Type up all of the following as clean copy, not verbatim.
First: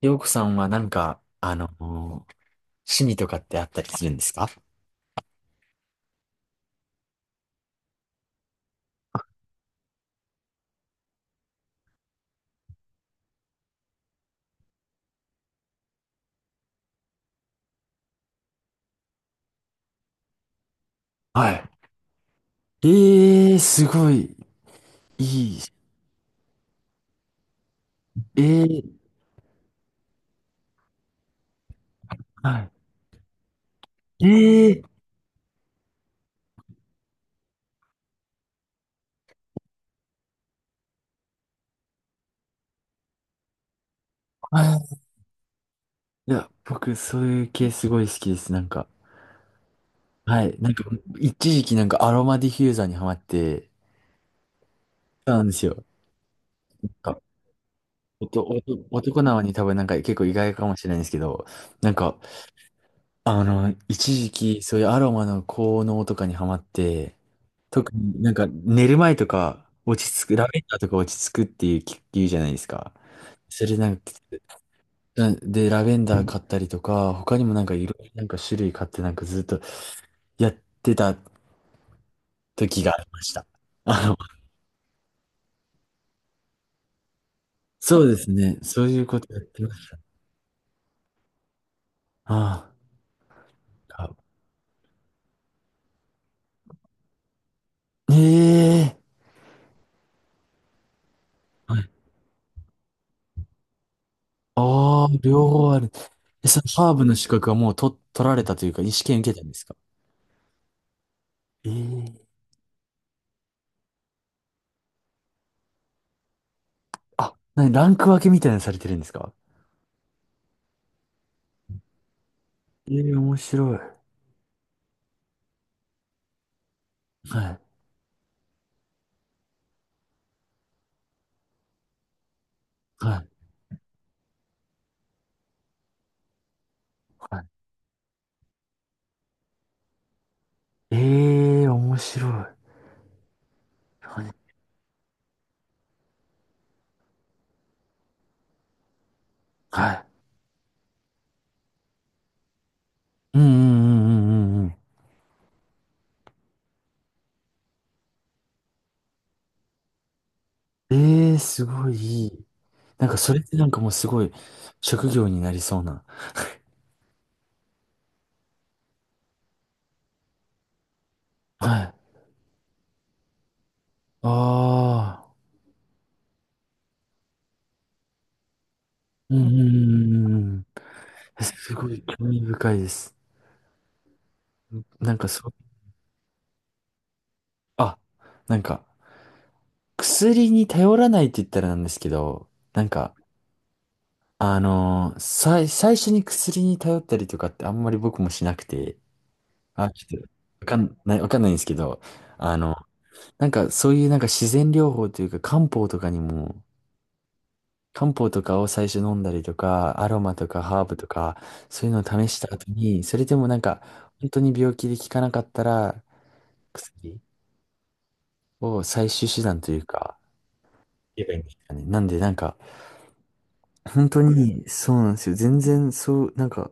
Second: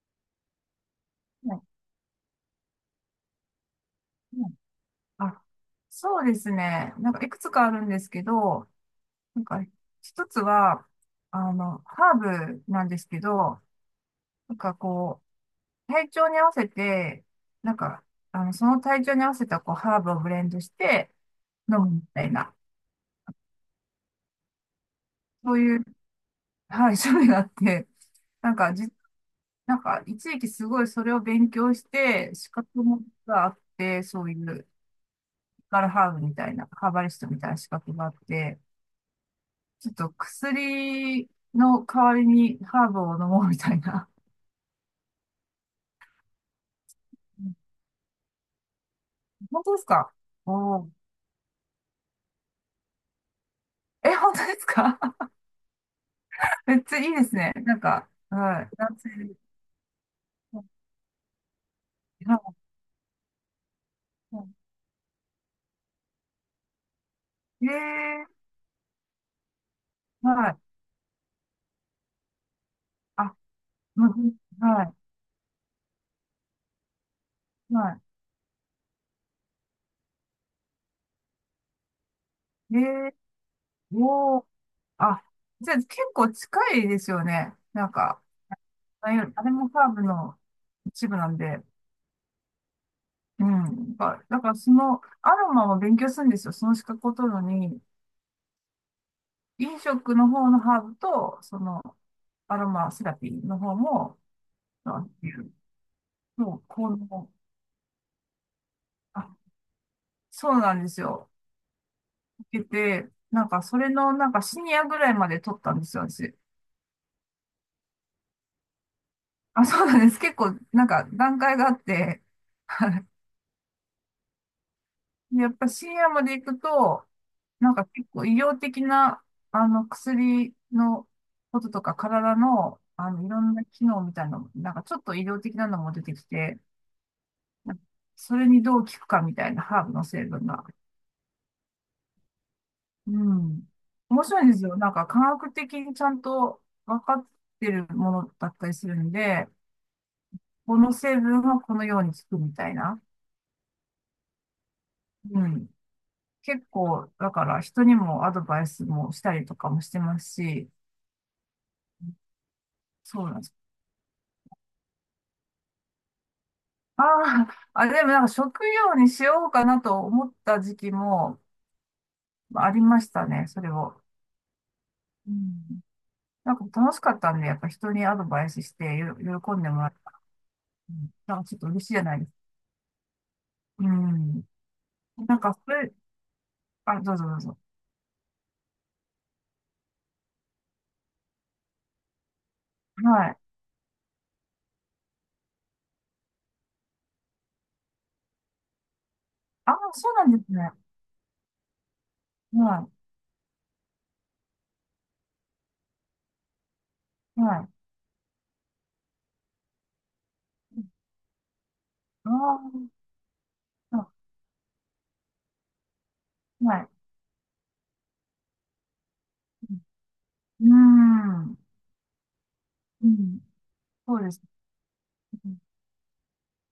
りょうこさんはなんか、はい趣味とかってあったりするんですか？はいあ、そうですね。なんかいくつかあるんですけど、なんか一つは、ハーブなんですけど、なんかこう、体調に合わせて、なんか、その体調に合わせたこう、ハーブをブレンドしてはい。飲むみたいな、ええー、すごい、いそうい。いう、はい、種類があって、えなんかえじ、ー。なんか一時期すごいそれを勉強して、資は格もがあって、そい。ういう、ええー。ガルハーブみたいな、ハーバリストみたいな資格があって、ちょっと薬の代わりにハーブを飲もうみたいな。はい。いや、僕、そういう系すごい好きです。なんか、本当ですか。はい。なんおか、ー。一時期なんかアロマディフューザーにハマって、え、本当ですか。 そうなんですよ。めっなんちゃいいかですね。なんか、おとおはい。と男男な性。のに多分なんか結構意外かはもしれないんですけど、なんか、一時期そういうアロマの効能とかにハマって、い。特にえなんか寝る前とか落ち着ー、く、ラはい。ベンダーとか落ち着くっていう言うじゃないですか。あ、それなんか、うん、はい。ラベンダー買ったりとか、他にもなんかいろはいろなんか種類買ってなんかずっとやってたい。え時がありー、ました。あの、おー。あ、じゃあ結構近いですよね。なんそうでか、すね。そういうあこれとやっあれてもまハしーブの一部なんで。た。あうん。だあ。から、そのアロマも勉強するんですよ。その資格を取るのに。ええ。飲食の方のハーブと、そはの、い。アロマセラピーの方も、なああ、んてい両う、方ある。え、そそう、のこハーブの資の、格はもう取られたというか、試験受あ、けたんですか？そうなんですよ。ええ。受けて、なんか、それの、なんか、シニアぐらいまで取ったんですよ、私。あ、なに、ランク分けみたいなのされてるんですか？あ、そうなんです。結構、なんか、段階があって、ええ、 面白い。でやっぱシニアまで行くと、はい。なんか結構医療的な、薬のこととか、体の、はい。いろんな機能みたいなのも、なんかちょっと医療的なのも出てきて、はい。それにどう効くかみたいなハーブの成分が。ええ、面白い。うん。は面い。白いんですよ。なんか科学的にちゃんと分かってるものだったりするんで、はい。この成分はこのように効くみたいな。うんうんうんうんうんううん。結構、だから人にもアドバイスもしたりとかもしてますし、ん。ええ、すごいいい。なんかそうそなれんっです。てなんかもうすごい職業になりそうな。ああ、あ、でもなんか食用にしようかなと思った時期もはい。ありましたね、それを。ああ。うん。なんか楽しかったんで、やっぱ人にアドバイスしてようんう喜んうんでもらってんうんうん。うん、なんかちょっとす嬉ごしいじいゃない興ですか。味深いです。うん。なんかなんそう、か、それ、あ、どうぞどうぞ。あ、なんか薬に頼らないって言ったらなんですけど、なんか、はい。最初に薬に頼ったりとかってあんまり僕もしなくて、ああ、あ、ちそうょっなと、んですわね。かんない、わかんないんですけど、あの、はなんかそういうなんか自然療法というか漢方とかにも、い。はい。漢方とかを最初飲んだりとか、アロマとかハーブとか、そういうのを試あした後に、それでもなんか、あ、あ本当に病気で効かなかったら、はい。薬を最終手段というか、う言えばいいんでん。すかね。なんでなんか、うん。本そ当うですね。にそうなんですよ。全然そう、なんか、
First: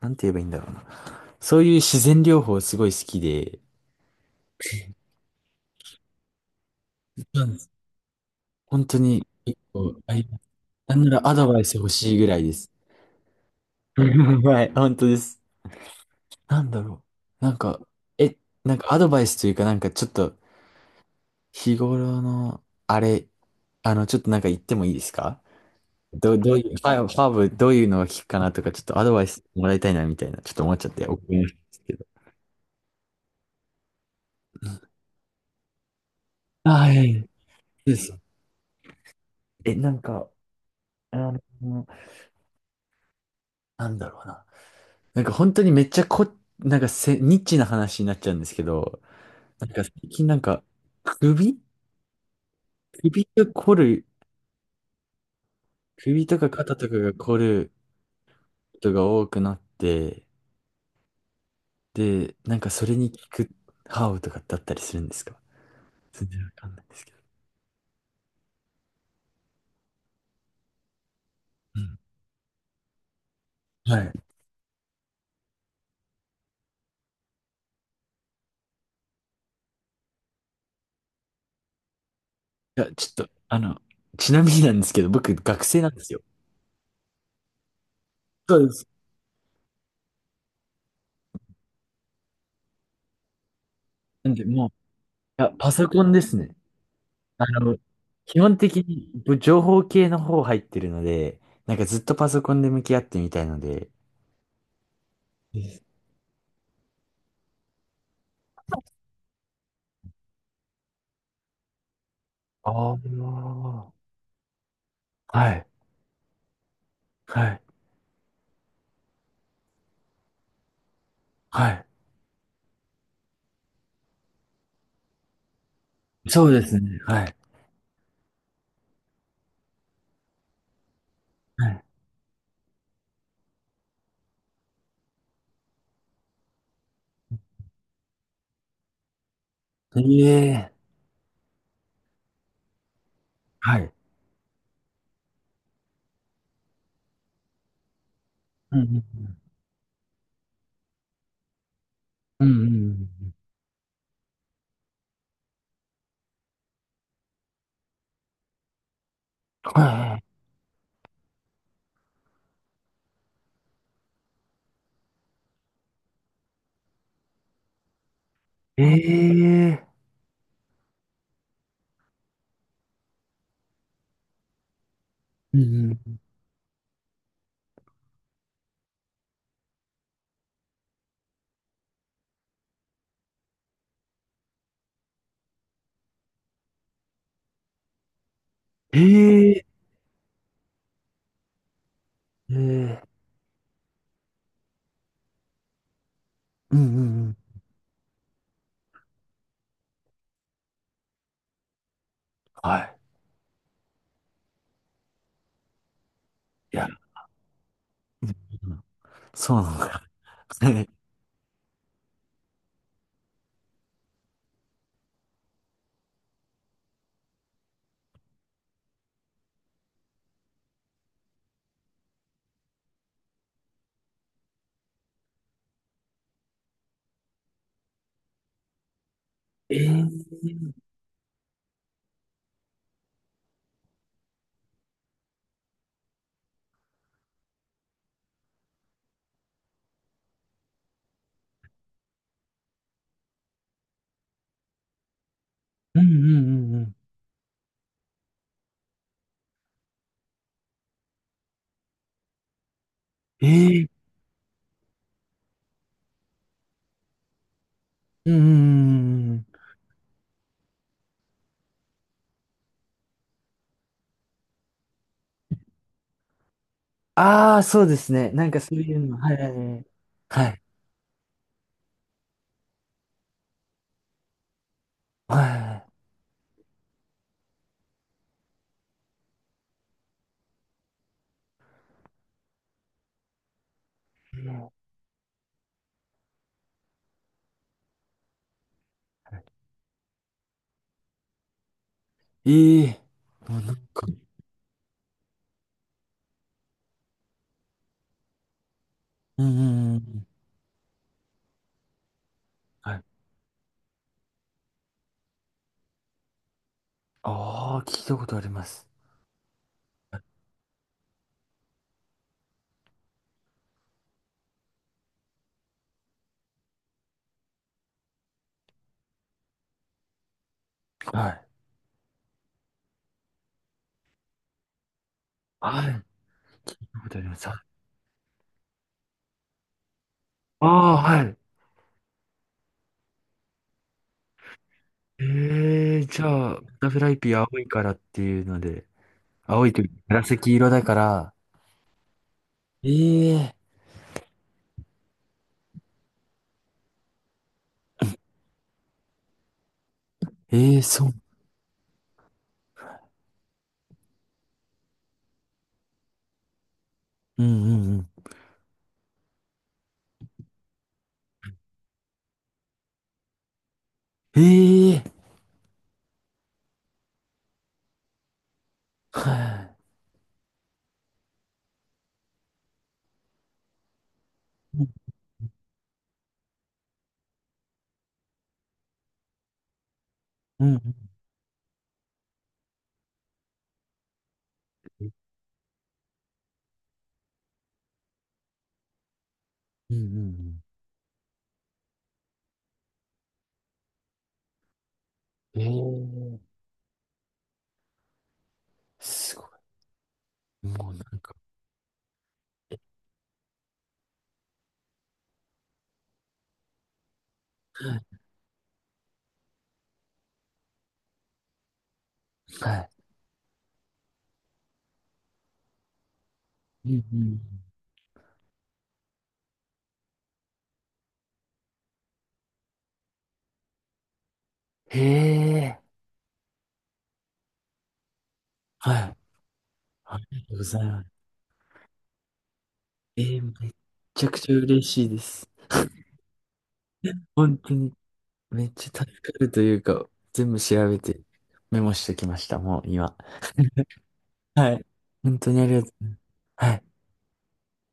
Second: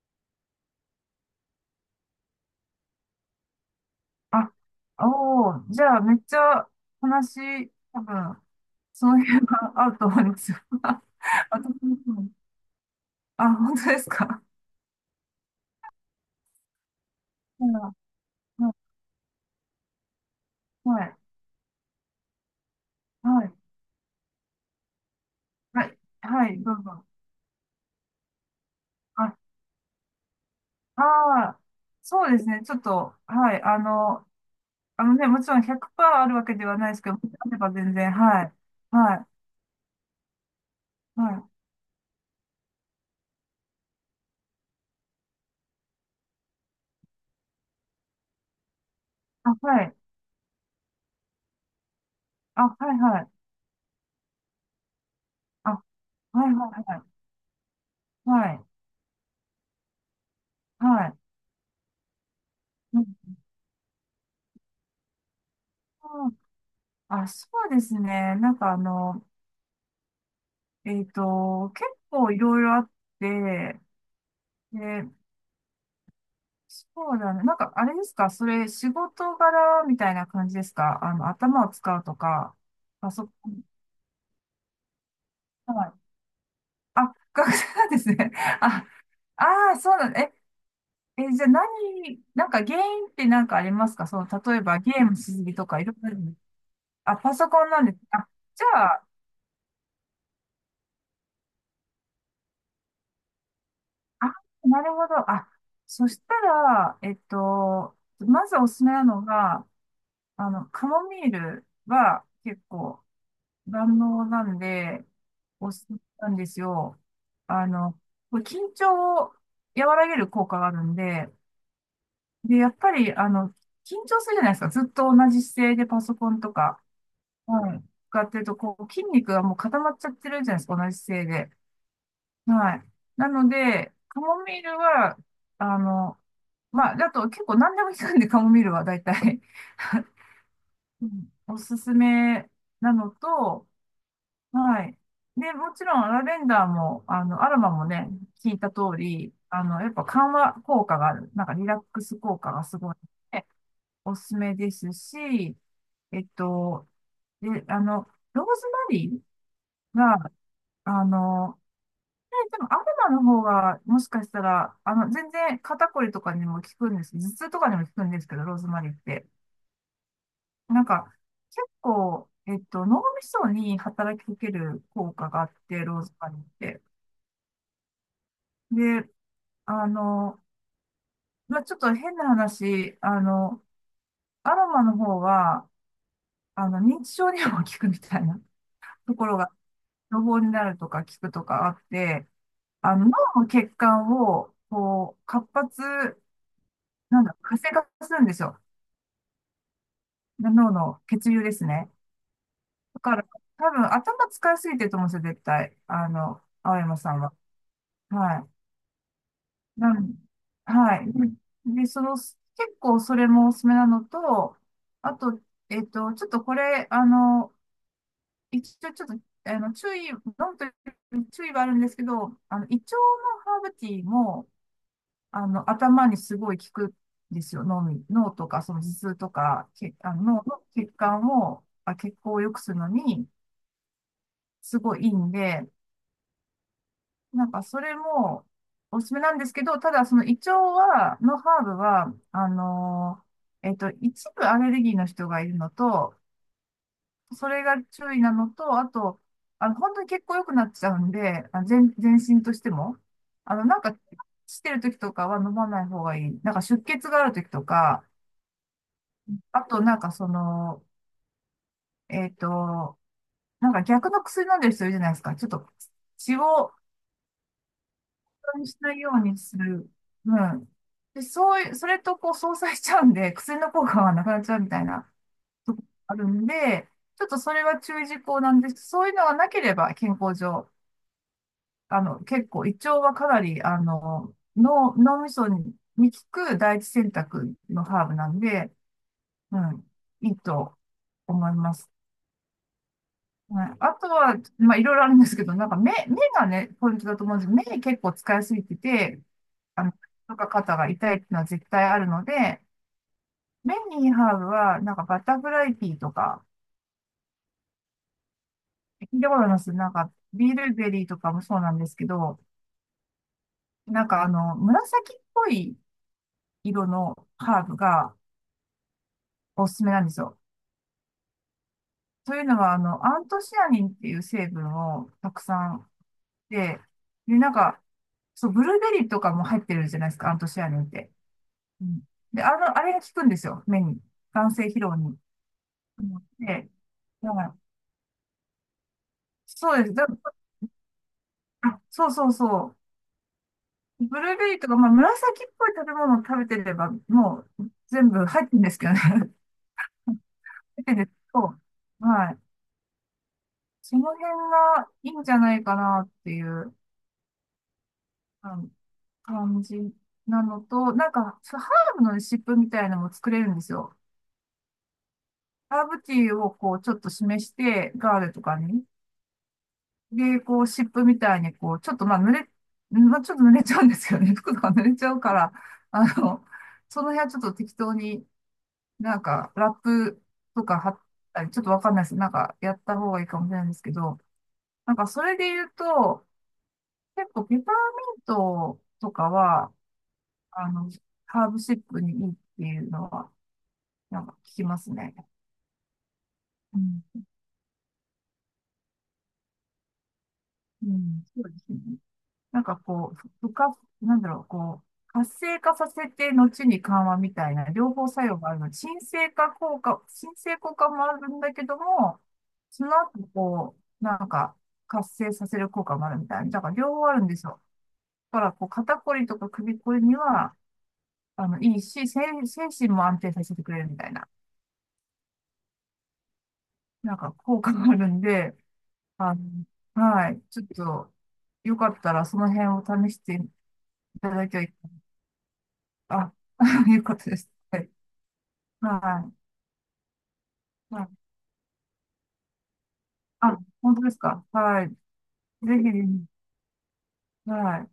なんて言えばいいんだろうな。そういう自然療法すごい好きで、あ、おおじゃあ、めっちゃ話、多分、本当そのに辺結が合構、うと思うんですよ。な んならアドバイ私ス欲もそしいぐう。らいです。あ、本当 ですか。はい、本当です。なんだろう。なんか、はえ、なんかアドバイスというか、なんかちょっとい。はい。日頃の、あれ、はい。ちょっとなんか言ってもいいですか？はい。はい。はどういいどう、フうァぞ。ブ、ファブどういうのを聞くかなとか、ちょっとアドバイあスもらいたいなみたいな、ちょっと思っちゃっあて、お伺いしであ、すけど。そうですね。ちょっと、はい。あのね、もちろん100%あるわけではないはですけい。ど、そあればう全で然、す。はい。はい。え、なんか、あはい。の、なんだろうな。なんか本当にめっちゃこ、なんかニッチな話になっちゃうんですけど、あ、なんはか最い。近なんか、首あ、はい、は首がい。凝る、あ、は首とい、かはい、肩とかはがい。凝るはい。ことが多くなって、はい。で、なんかそれうんに効くハーブとかってあったりするんですか？全然わかんないんですけど。あ、そうですね。なんかう結ん、構いろいろあって、はい。いで、そうだね。なんかあれですかそれ、仕事柄みたいな感じですか。頭を使うとか、や、ちパょっソと、コン。ちなみになんですけど、僕、学生はなんでい。すよ。あ、学生なんですね。そ うです。あ、ああ、そうなんだ。え、じゃあ何、なんか原因ってなんかありますか。その、なんで、例えもう、いばゲームしすや、ぎとパかいソろいコろあンるでの。すね。あ、パあソコンの、なんです。あ、基本じ的ゃあ、に情報系の方入ってるので、なんかずっとパソコンで向き合ってみたいので。あ、なるほど。あ、です。そしたら、まずおすすめなのが、カモミールは結あ構あ、万能なんで、はい、おすすめなんですよ。はい、あの、これ緊張を和らげる効果があるんで、はい。で、やっぱり、緊張するじゃないですか。ずっと同じ姿勢でパソコンそうとですか、ね。はい。はい。かっていうと、こう、筋肉がもう固まっちゃってるじゃないですか、同じ姿勢で。はい。はい。なので、カモミールは、あの、まあ、だと結構何でも効くんで、カモミールは大体、ええ。うんおすすめなのと、はい。はい。で、もちろん、ラベンダーも、アロマもね、聞いたうん通うんり、やっぱ緩和効果がある。なんかリラックス効うん。果うんがうんうすんごいのうん。で、おすすめですし、えっと、で、ローズマリーはが、あの、でも、アロマの方が、もしかしたら、全然肩こりとかにも効くんです。頭痛とかにも効くんですけど、ローズマい、えリーって。え、はい。なんか、結構、脳みそに働きかける効果があっうて、んローうズん、マリーって。で、あの、まあ、ちょっと変な話、アロマの方は、認知症にも効くみたいな え ところが、え、予防になるとか効くとかあって、うん。ええ。脳の血管を、こう、活発、うんうんうなんん。だ、活性化するんですよ。脳の血流ですね。はい。だから、多分頭使いすぎてると思うんですよ、絶対。い青なや、る山さんは。はほど。そうなのい。なか。ん、はい。で、その、結構それもおすすめなのと、あと、ちょっとこれ、一応ちょっと、注意、飲むという注意はあるんですけど、胃腸のハーブティーも、頭にすごい効くんですよ。脳に、脳とか、その頭痛とか、えけ、あの、脳え、の血管を、あ、血行を良くするのに、すごいいいんで、なんかそれもおすすめなんですけど、ただその胃腸は、のハーブは、一部アレルギーの人がいるのうと、んうん、それが注意なのと、あと、本当に結構良くなっちゃうんで、全身としても、なんえ。か、してる時とかは飲まない方がいい。なんか出血がある時とうんうんうん、はい、いや、そうん。え、ええ、うんうんうんうん、ええ、うんうんか、うんうん。あとなんかその、えっと、なんか逆の薬飲んでる人いるじゃないですか。ちょっと血をああ、そうですね。なんかにそしういなういよの。うはいにはいすはい。る。うはん。で、そういう、それとこう相殺しちゃうんで、薬の効果がなくなっちゃうみたいなとこい。あるんで、ちょっとそれは注意事項なんですけど、そういうのがなければ健康上、結構胃腸はかなり、脳、脳みそに、効く第一選択のハーブなんで、はい。うん、いいと思います。ええ、もうはなんい、あか、とは、まあ、いろいろあるんですけど、なんか目、目がね、ポイントだと思うんですけど、目結構使いすぎてて、うんうあの、んうん。とか肩が痛いっていうのは絶対あるので、はい。メンニーハーブは、なんかバタフライピーとか、ああ、聞いたことあります。聞いたことありますなんか、ビールベリーとかもそうなんですけど、なんか紫っぽい色のハーブがおすすめなんですよ。はい。というのは、アントシアニンっていう成分をたくさんはい。聞で、いたことありで、ます。なんあか、そう、ブルーベリーとかも入ってるじゃないですか、アントシあ、アニンって。はい。うん、で、あれが効くんですよ、目に。眼性疲労に。えうえ、じゃんあ、バで、タフライピだーから青いからっていうので、青いそとういうでかす。だ紫色だから、あ、そうそうそええう。ブルーベリーとか、まあ、紫っぽい食べ物を食べてれば、もう全部入ってるんですけどね。入ええ、ってるんでそすけう。ど、はい。その辺がいいんじゃないかなっていう、うんうんうん。あの感じなのと、なんか、そうハーブのレシピみたいなのも作れるんですよ。ええ、ハーブティーをこう、ちょっと示して、ガールとかに。はで、こう、シップみたいに、こう、ちょっとまあ、濡れ、まあ、ちょっと濡れちゃうんですよね。服とか濡れちい。ゃうから、あの、その辺はちょっと適当になんか、ラップうとんうかん貼ったり、ちょっとわかんないです。なんか、やった方がいいかもしれないんですけど、なんか、それで言うと、結構、ペパーミントとかは、うんうんあの、ハーブシップにいいっていうのは、なんか、聞きますね。うん。ええ、うん。すごい。うもうなんん。か、そうですね。なんかこう、不活なんだろう、こう、活性化させて、後に緩和みたいな、両方作用があるので。鎮静化効果、鎮静効果もあるんだけども、はそい。の後、こう、なんか、活性させる効果もあるみたいな。だから、うん両方あうんるうんでん。すよ。だから、こう、肩こりとか首こりには、いいし、精神も安定させてくれるみたいな、へえ、なんか、効果があるんで、はい。あの、ありはい、がとうちごょっざいます。と、よかったら、その辺を試しえてー、めっいちたゃくだちゃきゃい、嬉しいです。あ、いうことです。本当はいにめっちゃ助はかるというか、全部調い。べはてい。メモしてきました、もう今。あ、本当ですか。ははい。い。本当にあぜりがとうございます。ひ、はい。はい。